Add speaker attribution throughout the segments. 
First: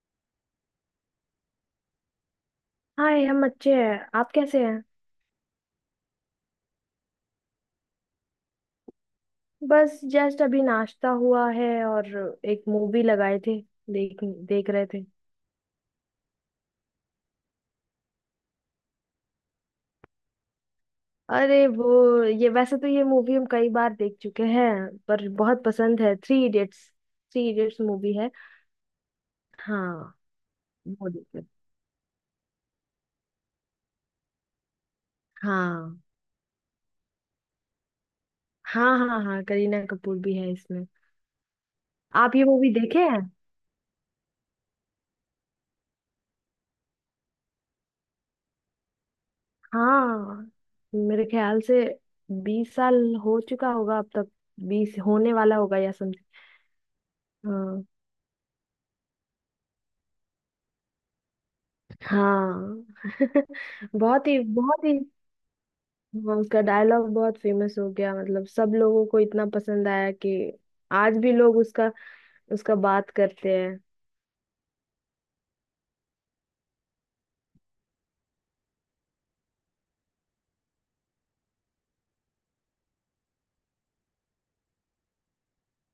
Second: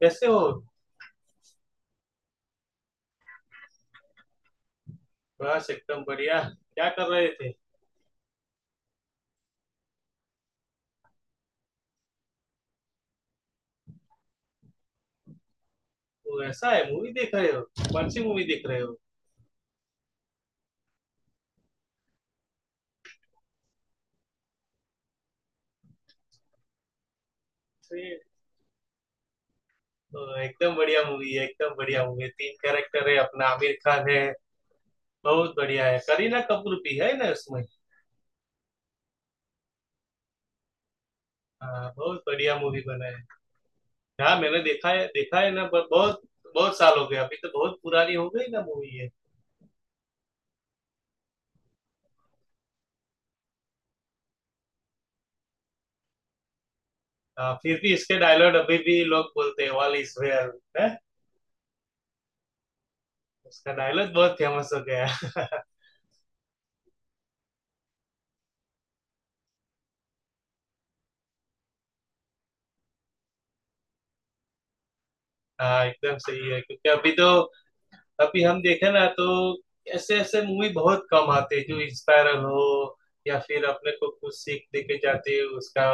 Speaker 1: कैसे हो?
Speaker 2: हाय हम अच्छे हैं। आप कैसे हैं?
Speaker 1: बस एकदम बढ़िया। क्या कर रहे थे?
Speaker 2: बस जस्ट अभी नाश्ता हुआ है और एक मूवी लगाए थे। देख देख रहे थे।
Speaker 1: वो ऐसा है, मूवी देख रहे हो। कौन सी मूवी देख रहे हो?
Speaker 2: अरे वो ये वैसे तो ये मूवी हम कई बार देख चुके हैं, पर बहुत पसंद है। Three Idiots, Three Idiots movie
Speaker 1: अरे,
Speaker 2: है। हाँ
Speaker 1: तो एकदम बढ़िया
Speaker 2: वो
Speaker 1: मूवी
Speaker 2: देखे।
Speaker 1: है, एकदम बढ़िया मूवी है। तीन कैरेक्टर है, अपना आमिर खान है। बहुत बढ़िया है।
Speaker 2: हाँ
Speaker 1: करीना कपूर भी है ना उसमें।
Speaker 2: हाँ हाँ हाँ करीना कपूर भी है इसमें।
Speaker 1: हाँ, बहुत
Speaker 2: आप ये
Speaker 1: बढ़िया
Speaker 2: मूवी
Speaker 1: मूवी
Speaker 2: देखे
Speaker 1: बना
Speaker 2: हैं?
Speaker 1: है। हाँ, मैंने देखा है, देखा है ना। बहुत बहुत साल हो गए। अभी तो बहुत पुरानी हो गई ना मूवी है।
Speaker 2: हाँ, मेरे ख्याल से 20 साल हो चुका होगा अब तक। 20 होने वाला होगा या समथिंग।
Speaker 1: हाँ, फिर
Speaker 2: हाँ।
Speaker 1: भी इसके डायलॉग अभी भी लोग बोलते हैं, वाल इज है।
Speaker 2: हाँ
Speaker 1: उसका डायलॉग
Speaker 2: बहुत
Speaker 1: बहुत
Speaker 2: ही
Speaker 1: फेमस हो
Speaker 2: बहुत ही।
Speaker 1: गया।
Speaker 2: हाँ, उसका डायलॉग बहुत फेमस हो गया, मतलब सब लोगों को इतना पसंद आया कि आज भी लोग उसका उसका बात करते हैं।
Speaker 1: हाँ, एकदम सही है। क्योंकि अभी तो अभी हम देखे ना, तो ऐसे ऐसे मूवी बहुत कम आते हैं जो इंस्पायरल हो या फिर अपने को कुछ सीख दे के जाते हैं। उसका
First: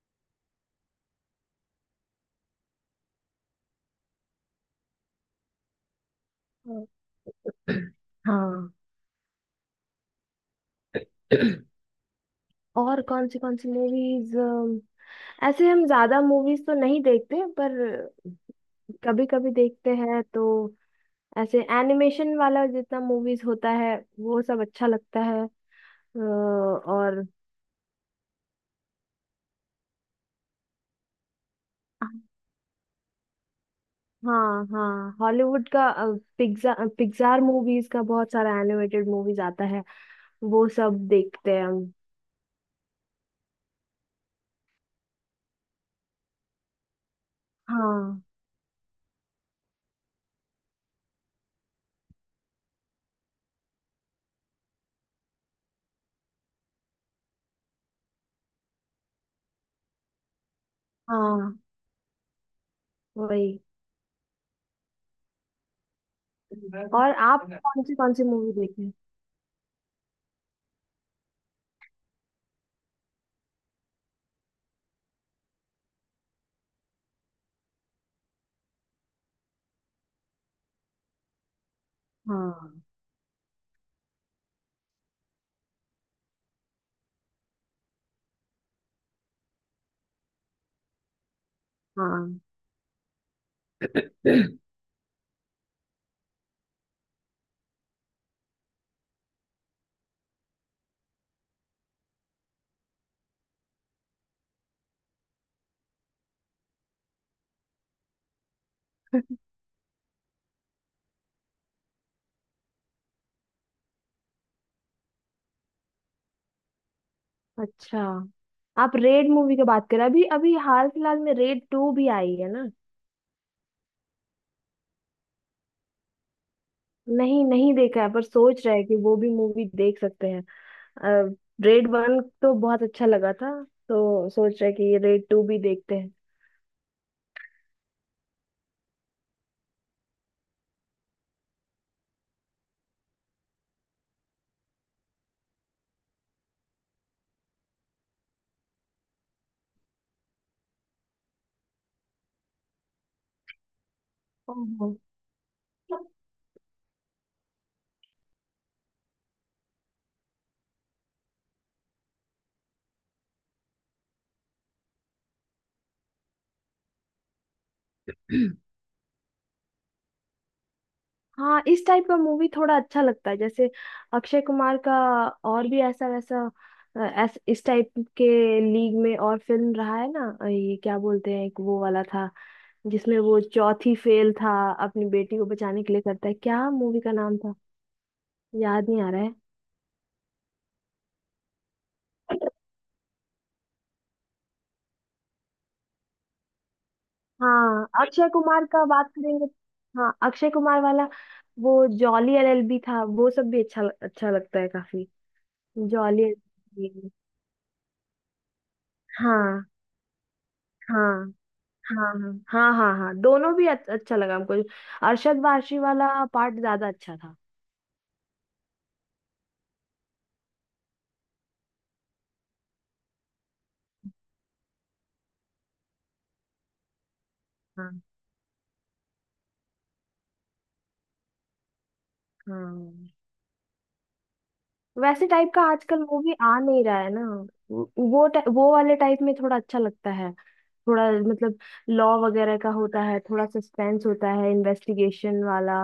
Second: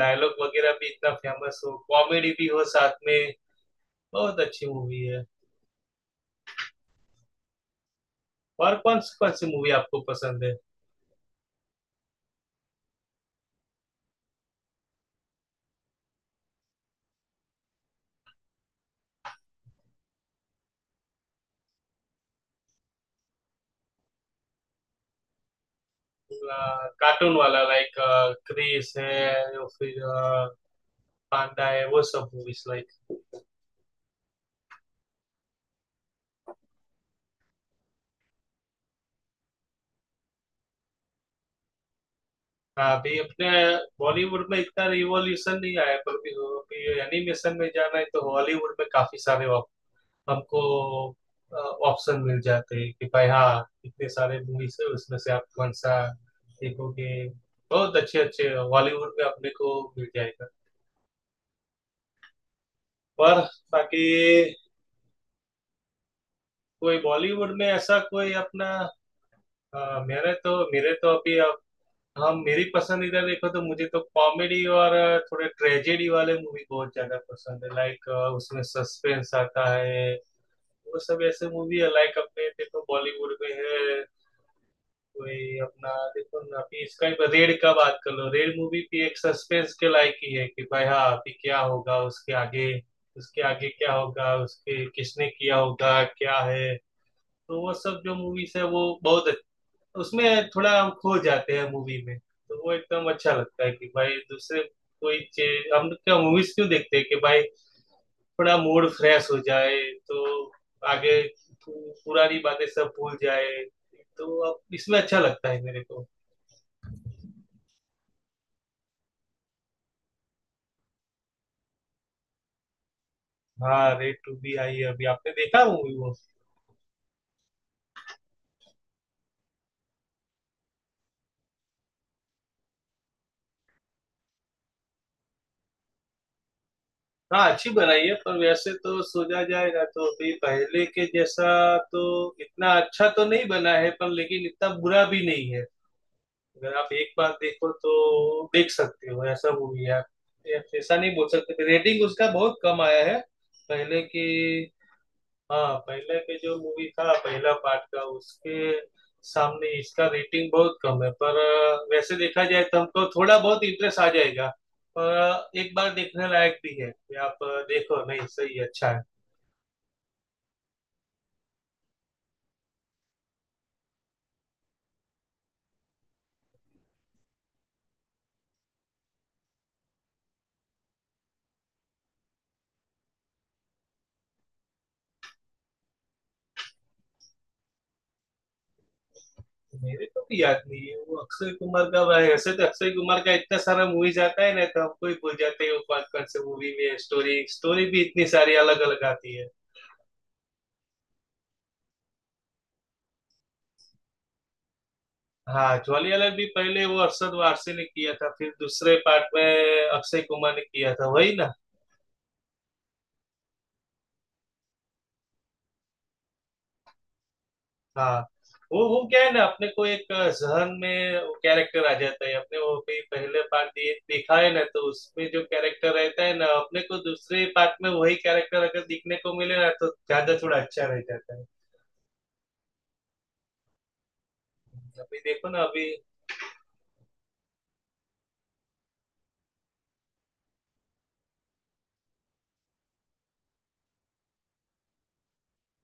Speaker 1: डायलॉग वगैरह भी इतना फेमस हो, कॉमेडी भी हो साथ में, बहुत अच्छी मूवी है।
Speaker 2: हाँ। हाँ।
Speaker 1: और कौन सी मूवी आपको पसंद है?
Speaker 2: और कौन सी मूवीज, ऐसे हम ज्यादा मूवीज तो नहीं देखते पर कभी कभी देखते हैं तो ऐसे एनिमेशन वाला जितना मूवीज होता है वो सब अच्छा लगता है। और
Speaker 1: कार्टून वाला लाइक, क्रिस है या फिर पांडा है, वो सब मूवीज लाइक।
Speaker 2: हाँ हाँ हॉलीवुड का पिक्सार मूवीज का बहुत सारा एनिमेटेड मूवीज आता है, वो सब देखते हैं हम।
Speaker 1: अभी अपने बॉलीवुड में इतना रिवॉल्यूशन नहीं आया, पर भी अभी एनिमेशन में जाना है
Speaker 2: हाँ
Speaker 1: तो हॉलीवुड में काफी सारे आपको ऑप्शन मिल जाते हैं कि भाई हाँ, इतने सारे मूवीज है उसमें से आप कौन सा देखोगे। बहुत अच्छे अच्छे बॉलीवुड में अपने को मिल जाएगा।
Speaker 2: हाँ
Speaker 1: पर
Speaker 2: वही।
Speaker 1: बाकी कोई
Speaker 2: और आप
Speaker 1: बॉलीवुड में ऐसा
Speaker 2: कौन सी
Speaker 1: कोई
Speaker 2: मूवी
Speaker 1: अपना।
Speaker 2: देखे हैं?
Speaker 1: मेरे तो अभी अब हम मेरी पसंदीदा देखो तो, मुझे तो कॉमेडी और थोड़े ट्रेजेडी वाले मूवी बहुत ज्यादा पसंद है, लाइक उसमें सस्पेंस आता है। वो सब ऐसे मूवी है लाइक, अपने
Speaker 2: हाँ
Speaker 1: देखो बॉलीवुड में है। कोई अपना देखो ना, अभी इसका ही रेड का बात कर लो। रेड मूवी भी एक सस्पेंस के लायक ही है कि भाई हाँ, अभी क्या होगा उसके
Speaker 2: हाँ
Speaker 1: आगे, उसके आगे क्या होगा, उसके किसने किया होगा, क्या है। तो वो सब जो मूवीज है वो बहुत, उसमें थोड़ा हम खो जाते हैं मूवी में, तो वो एकदम अच्छा लगता है कि भाई दूसरे कोई चीज। हम क्या मूवीज क्यों देखते हैं कि भाई थोड़ा मूड फ्रेश हो जाए, तो आगे पुरानी बातें सब भूल जाए, तो अब इसमें अच्छा लगता है मेरे को।
Speaker 2: अच्छा, आप रेड मूवी की बात करें, अभी अभी हाल फिलहाल में रेड टू भी आई है ना।
Speaker 1: हाँ, रेड टू भी आई है अभी। आपने देखा मूवी वो?
Speaker 2: नहीं नहीं देखा है पर सोच रहे हैं कि वो भी मूवी देख सकते हैं। रेड वन तो बहुत अच्छा लगा था, तो सोच रहे हैं कि रेड टू भी देखते हैं।
Speaker 1: हाँ, अच्छी बनाई है, पर वैसे तो सोचा जाए ना तो अभी पहले के जैसा तो इतना अच्छा तो नहीं बना है, पर लेकिन इतना बुरा भी नहीं है। अगर आप एक बार देखो तो देख सकते हो, ऐसा मूवी है आप। ऐसा नहीं बोल सकते। रेटिंग उसका बहुत कम आया है पहले की।
Speaker 2: ओहो।
Speaker 1: हाँ, पहले के जो मूवी था पहला पार्ट का, उसके सामने इसका रेटिंग बहुत कम है, पर वैसे देखा जाए तो हमको थोड़ा बहुत इंटरेस्ट आ जाएगा। पर एक बार देखने लायक भी है कि आप देखो, नहीं सही है, अच्छा है।
Speaker 2: हाँ इस टाइप का मूवी थोड़ा अच्छा लगता है जैसे अक्षय कुमार का, और भी ऐसा वैसा इस टाइप के लीग में और फिल्म रहा है ना। ये क्या बोलते हैं, एक वो वाला था जिसमें वो चौथी फेल था, अपनी बेटी को बचाने के लिए करता है। क्या मूवी का नाम था, याद नहीं आ रहा है।
Speaker 1: मेरे को भी याद नहीं है वो अक्षय कुमार का भाई, ऐसे तो अक्षय कुमार का इतना सारा मूवी जाता है ना तो आपको ही भूल जाते हैं वो कौन कौन से मूवी में। स्टोरी स्टोरी
Speaker 2: हाँ
Speaker 1: भी इतनी
Speaker 2: अक्षय
Speaker 1: सारी
Speaker 2: कुमार
Speaker 1: अलग
Speaker 2: का
Speaker 1: अलग
Speaker 2: बात
Speaker 1: आती
Speaker 2: करेंगे।
Speaker 1: है।
Speaker 2: हाँ अक्षय कुमार वाला, वो जॉली एलएलबी था, वो सब भी अच्छा अच्छा लगता है काफी।
Speaker 1: हाँ, ज्वाली
Speaker 2: जॉली
Speaker 1: वाला भी पहले वो
Speaker 2: एलएलबी
Speaker 1: अरशद वारसी ने किया था, फिर दूसरे पार्ट में
Speaker 2: हाँ।
Speaker 1: अक्षय कुमार ने किया था,
Speaker 2: हाँ
Speaker 1: वही ना।
Speaker 2: हाँ हाँ हाँ हाँ हाँ, दोनों भी अच्छा लगा हमको। अरशद वारसी वाला पार्ट ज्यादा अच्छा था।
Speaker 1: हाँ, वो क्या है ना, अपने को एक जहन में वो कैरेक्टर आ जाता है अपने, वो भी पहले पार्ट देखा है ना, तो उसमें जो कैरेक्टर रहता है ना अपने को दूसरे पार्ट में
Speaker 2: हाँ
Speaker 1: वही कैरेक्टर अगर दिखने को मिले ना तो ज्यादा थोड़ा अच्छा रह जाता है।
Speaker 2: हाँ।
Speaker 1: अभी
Speaker 2: वैसे
Speaker 1: देखो
Speaker 2: टाइप का
Speaker 1: ना अभी।
Speaker 2: आजकल मूवी आ नहीं रहा है ना। वो वो वाले टाइप में थोड़ा अच्छा लगता है। थोड़ा मतलब लॉ वगैरह का होता है, थोड़ा सस्पेंस होता है, इन्वेस्टिगेशन वाला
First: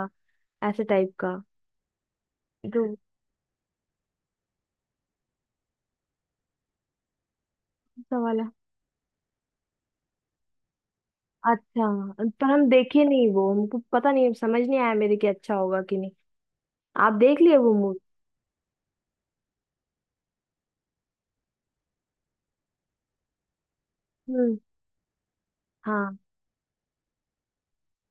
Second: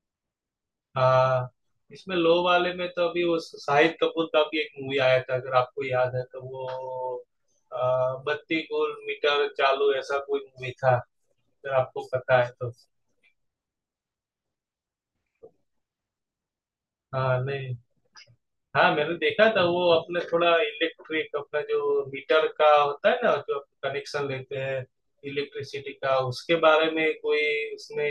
Speaker 2: ऐसे टाइप का।
Speaker 1: हाँ, इसमें लो वाले में
Speaker 2: जो
Speaker 1: तो अभी वो शाहिद कपूर का भी एक मूवी आया था, अगर आपको याद है तो वो
Speaker 2: ऐसा वाला
Speaker 1: बत्ती गुल मीटर चालू, ऐसा कोई मूवी था, अगर
Speaker 2: अच्छा।
Speaker 1: आपको पता है
Speaker 2: पर हम
Speaker 1: तो।
Speaker 2: देखे नहीं वो, हमको पता नहीं, समझ नहीं आया मेरे कि अच्छा होगा कि नहीं। आप
Speaker 1: हाँ
Speaker 2: देख लिए वो
Speaker 1: नहीं,
Speaker 2: मूवी?
Speaker 1: हाँ मैंने देखा था। वो अपना थोड़ा इलेक्ट्रिक, अपना जो मीटर का होता है ना, जो कनेक्शन लेते
Speaker 2: हम्म।
Speaker 1: हैं इलेक्ट्रिसिटी का,
Speaker 2: हाँ।
Speaker 1: उसके बारे में कोई। उसने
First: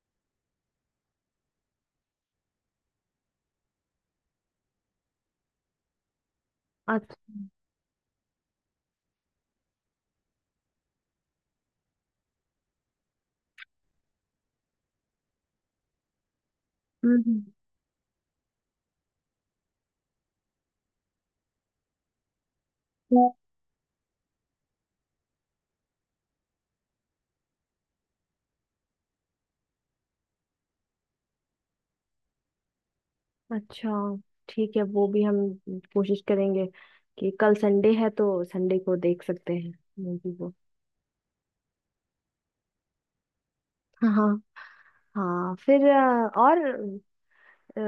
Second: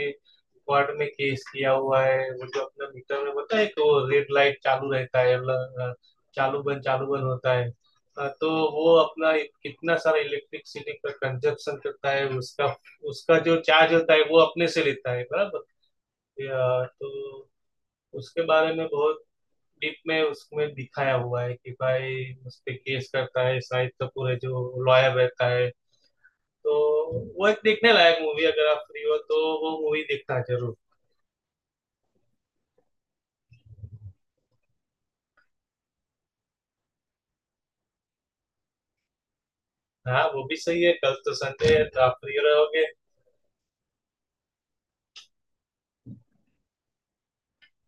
Speaker 1: कोर्ट में केस किया हुआ है। वो जो अपना मीटर में होता है कि वो रेड लाइट चालू रहता है, अ, चालू बंद
Speaker 2: अच्छा।
Speaker 1: होता है। तो वो अपना कितना सारा इलेक्ट्रिसिटी का कंजप्शन करता है उसका उसका जो चार्ज होता है वो अपने से लेता है बराबर। तो
Speaker 2: हम्म हम्म।
Speaker 1: उसके बारे में बहुत डीप में उसमें दिखाया हुआ है कि भाई उस पे केस करता है, शाहिद कपूर है जो लॉयर रहता है। तो वो एक देखने लायक मूवी, अगर आप फ्री हो तो वो मूवी देखना जरूर।
Speaker 2: अच्छा ठीक है वो भी हम कोशिश करेंगे कि कल संडे है तो संडे को देख सकते हैं
Speaker 1: हाँ
Speaker 2: मूवी
Speaker 1: वो
Speaker 2: वो।
Speaker 1: भी सही है, कल तो संडे है तो आप फ्री रहोगे।
Speaker 2: हाँ हाँ फिर और अ,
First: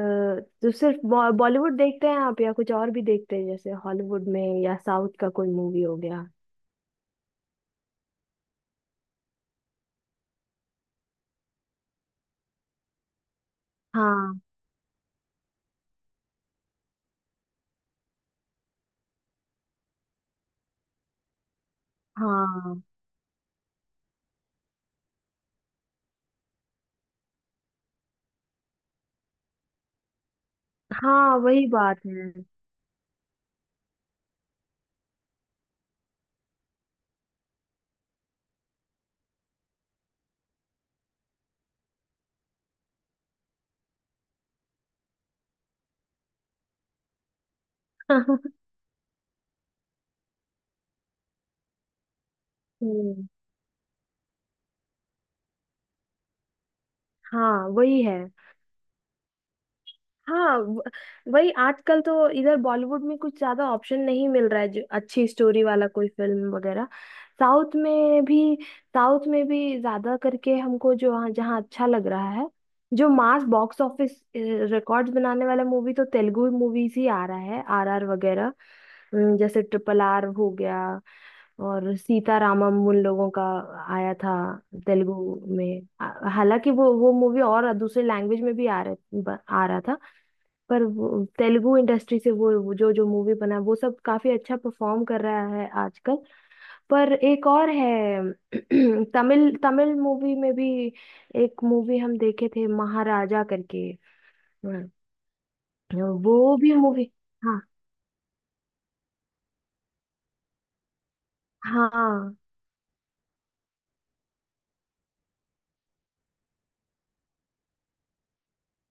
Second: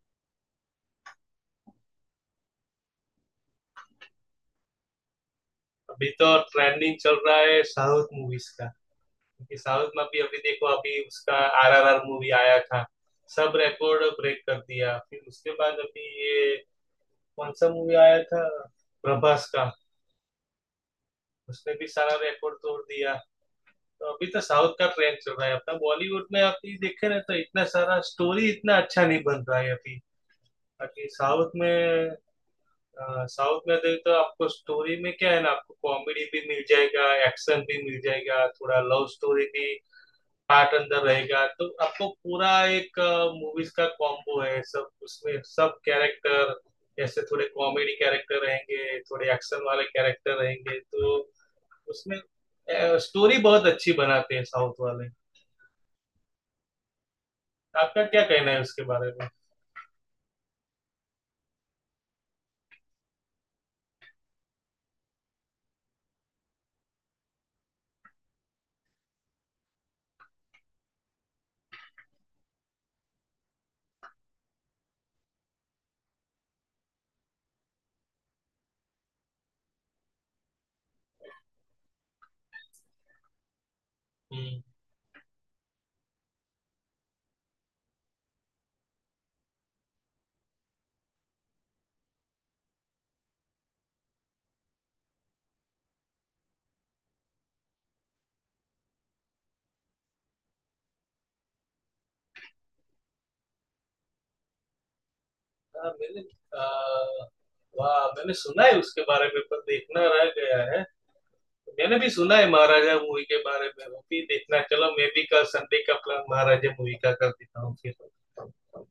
Speaker 2: तो सिर्फ बॉलीवुड देखते हैं आप या कुछ और भी देखते हैं, जैसे हॉलीवुड में या साउथ का कोई मूवी हो
Speaker 1: अभी
Speaker 2: गया?
Speaker 1: तो ट्रेंडिंग चल रहा है साउथ मूवीज का। क्योंकि साउथ में भी अभी देखो, अभी उसका आरआरआर मूवी आया था, सब रिकॉर्ड
Speaker 2: हाँ
Speaker 1: ब्रेक कर दिया। फिर उसके बाद अभी ये कौन सा मूवी आया था, प्रभास का, उसने भी सारा रिकॉर्ड तोड़
Speaker 2: हाँ
Speaker 1: दिया। तो अभी तो साउथ का ट्रेंड चल रहा है। अपना बॉलीवुड में अभी देखे ना, तो इतना सारा स्टोरी इतना अच्छा नहीं बन रहा है अभी। बाकी
Speaker 2: हाँ
Speaker 1: साउथ
Speaker 2: वही बात
Speaker 1: में,
Speaker 2: है।
Speaker 1: साउथ में देख तो आपको स्टोरी में क्या है ना, आपको कॉमेडी भी मिल जाएगा, एक्शन भी मिल जाएगा, थोड़ा लव स्टोरी भी पार्ट अंदर रहेगा। तो आपको पूरा एक मूवीज का कॉम्बो है सब, उसमें सब कैरेक्टर, जैसे थोड़े कॉमेडी कैरेक्टर रहेंगे, थोड़े एक्शन वाले कैरेक्टर रहेंगे। तो उसमें
Speaker 2: हम्म।
Speaker 1: स्टोरी बहुत अच्छी बनाते हैं साउथ वाले।
Speaker 2: हाँ वही
Speaker 1: आपका
Speaker 2: है।
Speaker 1: क्या कहना है उसके बारे में?
Speaker 2: हाँ वही आजकल तो इधर बॉलीवुड में कुछ ज्यादा ऑप्शन नहीं मिल रहा है, जो अच्छी स्टोरी वाला कोई फिल्म वगैरह। साउथ में भी, साउथ में भी ज्यादा करके हमको जो हाँ, जहाँ अच्छा लग रहा है, जो मास बॉक्स ऑफिस रिकॉर्ड्स बनाने वाला मूवी तो तेलुगु मूवीज ही आ रहा है आरआर वगैरह। जैसे ट्रिपल आर हो गया, और सीतारामम उन लोगों का आया था
Speaker 1: हम्म,
Speaker 2: तेलुगु में। आ- हालांकि वो मूवी और दूसरे लैंग्वेज में भी आ रहा था, पर वो तेलुगु इंडस्ट्री से वो जो जो मूवी बना वो सब काफी अच्छा परफॉर्म कर रहा है आजकल। पर एक और है। तमिल तमिल मूवी में भी एक मूवी हम देखे थे, महाराजा करके। हम्म,
Speaker 1: हाँ, मैंने
Speaker 2: वो भी मूवी।
Speaker 1: आ,
Speaker 2: हाँ
Speaker 1: वाह मैंने सुना है उसके बारे में, पर देखना रह गया है। मैंने भी
Speaker 2: हाँ।
Speaker 1: सुना है महाराजा मूवी के बारे में, वो भी देखना। चलो, मैं भी कल संडे का प्लान महाराजा मूवी का कर देता हूँ फिर।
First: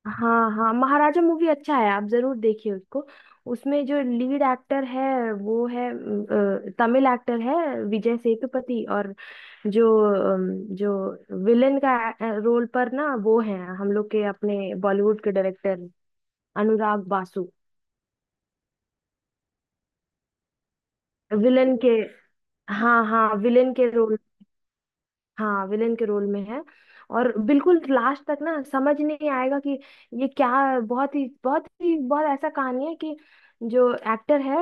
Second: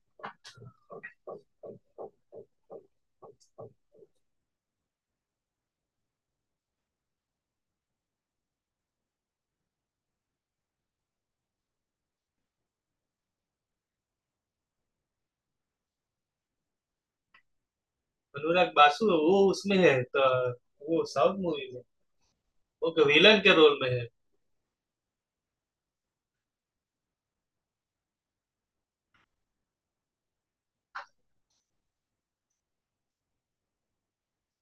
Speaker 2: हाँ हाँ महाराजा मूवी अच्छा है, आप जरूर देखिए उसको। उसमें जो लीड एक्टर है वो है तमिल एक्टर है, विजय सेतुपति। और जो अम, जो विलेन का रोल पर ना, वो है हम लोग के अपने बॉलीवुड के डायरेक्टर अनुराग बासु।
Speaker 1: अनुराग बासु है, वो उसमें है तो। वो साउथ मूवी
Speaker 2: विलेन
Speaker 1: में
Speaker 2: के, हाँ
Speaker 1: वो
Speaker 2: हाँ
Speaker 1: विलन के
Speaker 2: विलेन
Speaker 1: रोल में
Speaker 2: के
Speaker 1: है।
Speaker 2: रोल, हाँ विलेन के रोल में है। और बिल्कुल लास्ट तक ना समझ नहीं आएगा कि ये क्या, बहुत ही बहुत ही बहुत ऐसा कहानी है कि जो एक्टर है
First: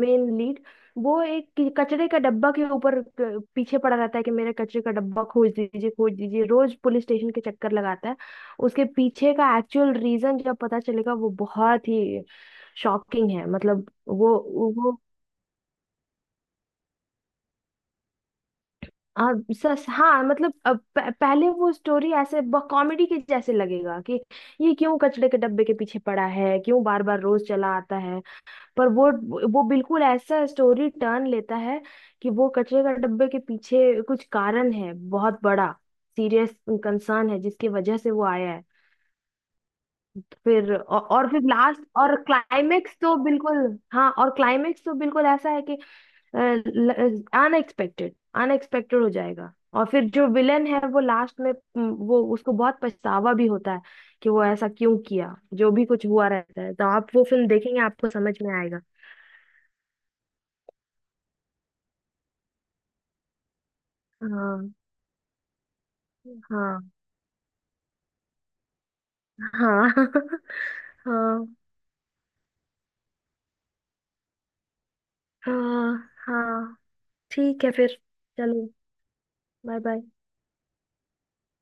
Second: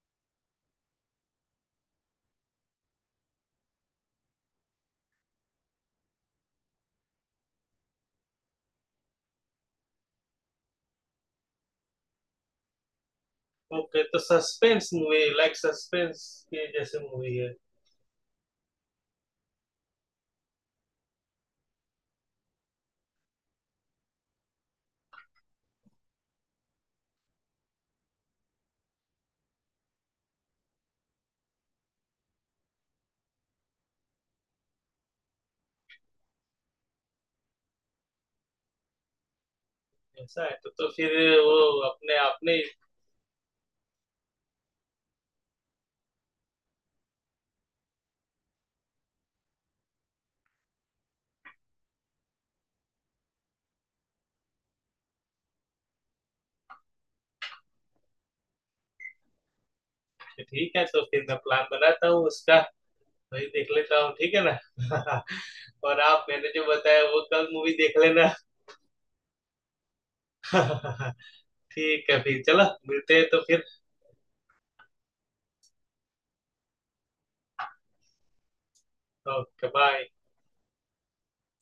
Speaker 2: मेन लीड, वो एक कचरे का डब्बा के ऊपर पीछे पड़ा रहता है कि मेरे कचरे का डब्बा खोज दीजिए खोज दीजिए, रोज पुलिस स्टेशन के चक्कर लगाता है। उसके पीछे का एक्चुअल रीजन जब पता चलेगा वो बहुत ही शॉकिंग है, मतलब
Speaker 1: ओके, तो
Speaker 2: वो।
Speaker 1: सस्पेंस
Speaker 2: वो
Speaker 1: मूवी लाइक, सस्पेंस के जैसे मूवी है।
Speaker 2: हाँ सस हाँ मतलब अब पहले वो स्टोरी ऐसे कॉमेडी के जैसे लगेगा कि ये क्यों कचड़े के डब्बे के पीछे पड़ा है, क्यों बार बार रोज चला आता है। पर वो बिल्कुल ऐसा स्टोरी टर्न लेता है कि वो कचड़े का डब्बे के पीछे कुछ कारण है, बहुत बड़ा सीरियस कंसर्न है जिसकी वजह से वो आया है।
Speaker 1: ऐसा है तो
Speaker 2: फिर
Speaker 1: तो फिर
Speaker 2: और फिर
Speaker 1: वो
Speaker 2: लास्ट और
Speaker 1: अपने आपने।
Speaker 2: क्लाइमेक्स तो बिल्कुल, हाँ और क्लाइमेक्स तो बिल्कुल ऐसा है कि अनएक्सपेक्टेड, अनएक्सपेक्टेड हो जाएगा। और फिर जो विलेन है वो लास्ट में वो उसको बहुत पछतावा भी होता है कि वो ऐसा क्यों किया जो भी कुछ हुआ रहता है। तो आप वो फिल्म देखेंगे आपको समझ में आएगा।
Speaker 1: ठीक है, तो फिर मैं प्लान बनाता हूँ उसका। वही देख लेता हूँ, ठीक है
Speaker 2: हाँ
Speaker 1: ना। और आप, मैंने जो
Speaker 2: हाँ
Speaker 1: बताया वो कल मूवी देख लेना।
Speaker 2: हाँ हाँ
Speaker 1: ठीक है फिर, चलो मिलते हैं तो फिर।
Speaker 2: हाँ हाँ ठीक है फिर चलो।
Speaker 1: Okay,
Speaker 2: bye bye.
Speaker 1: बाय।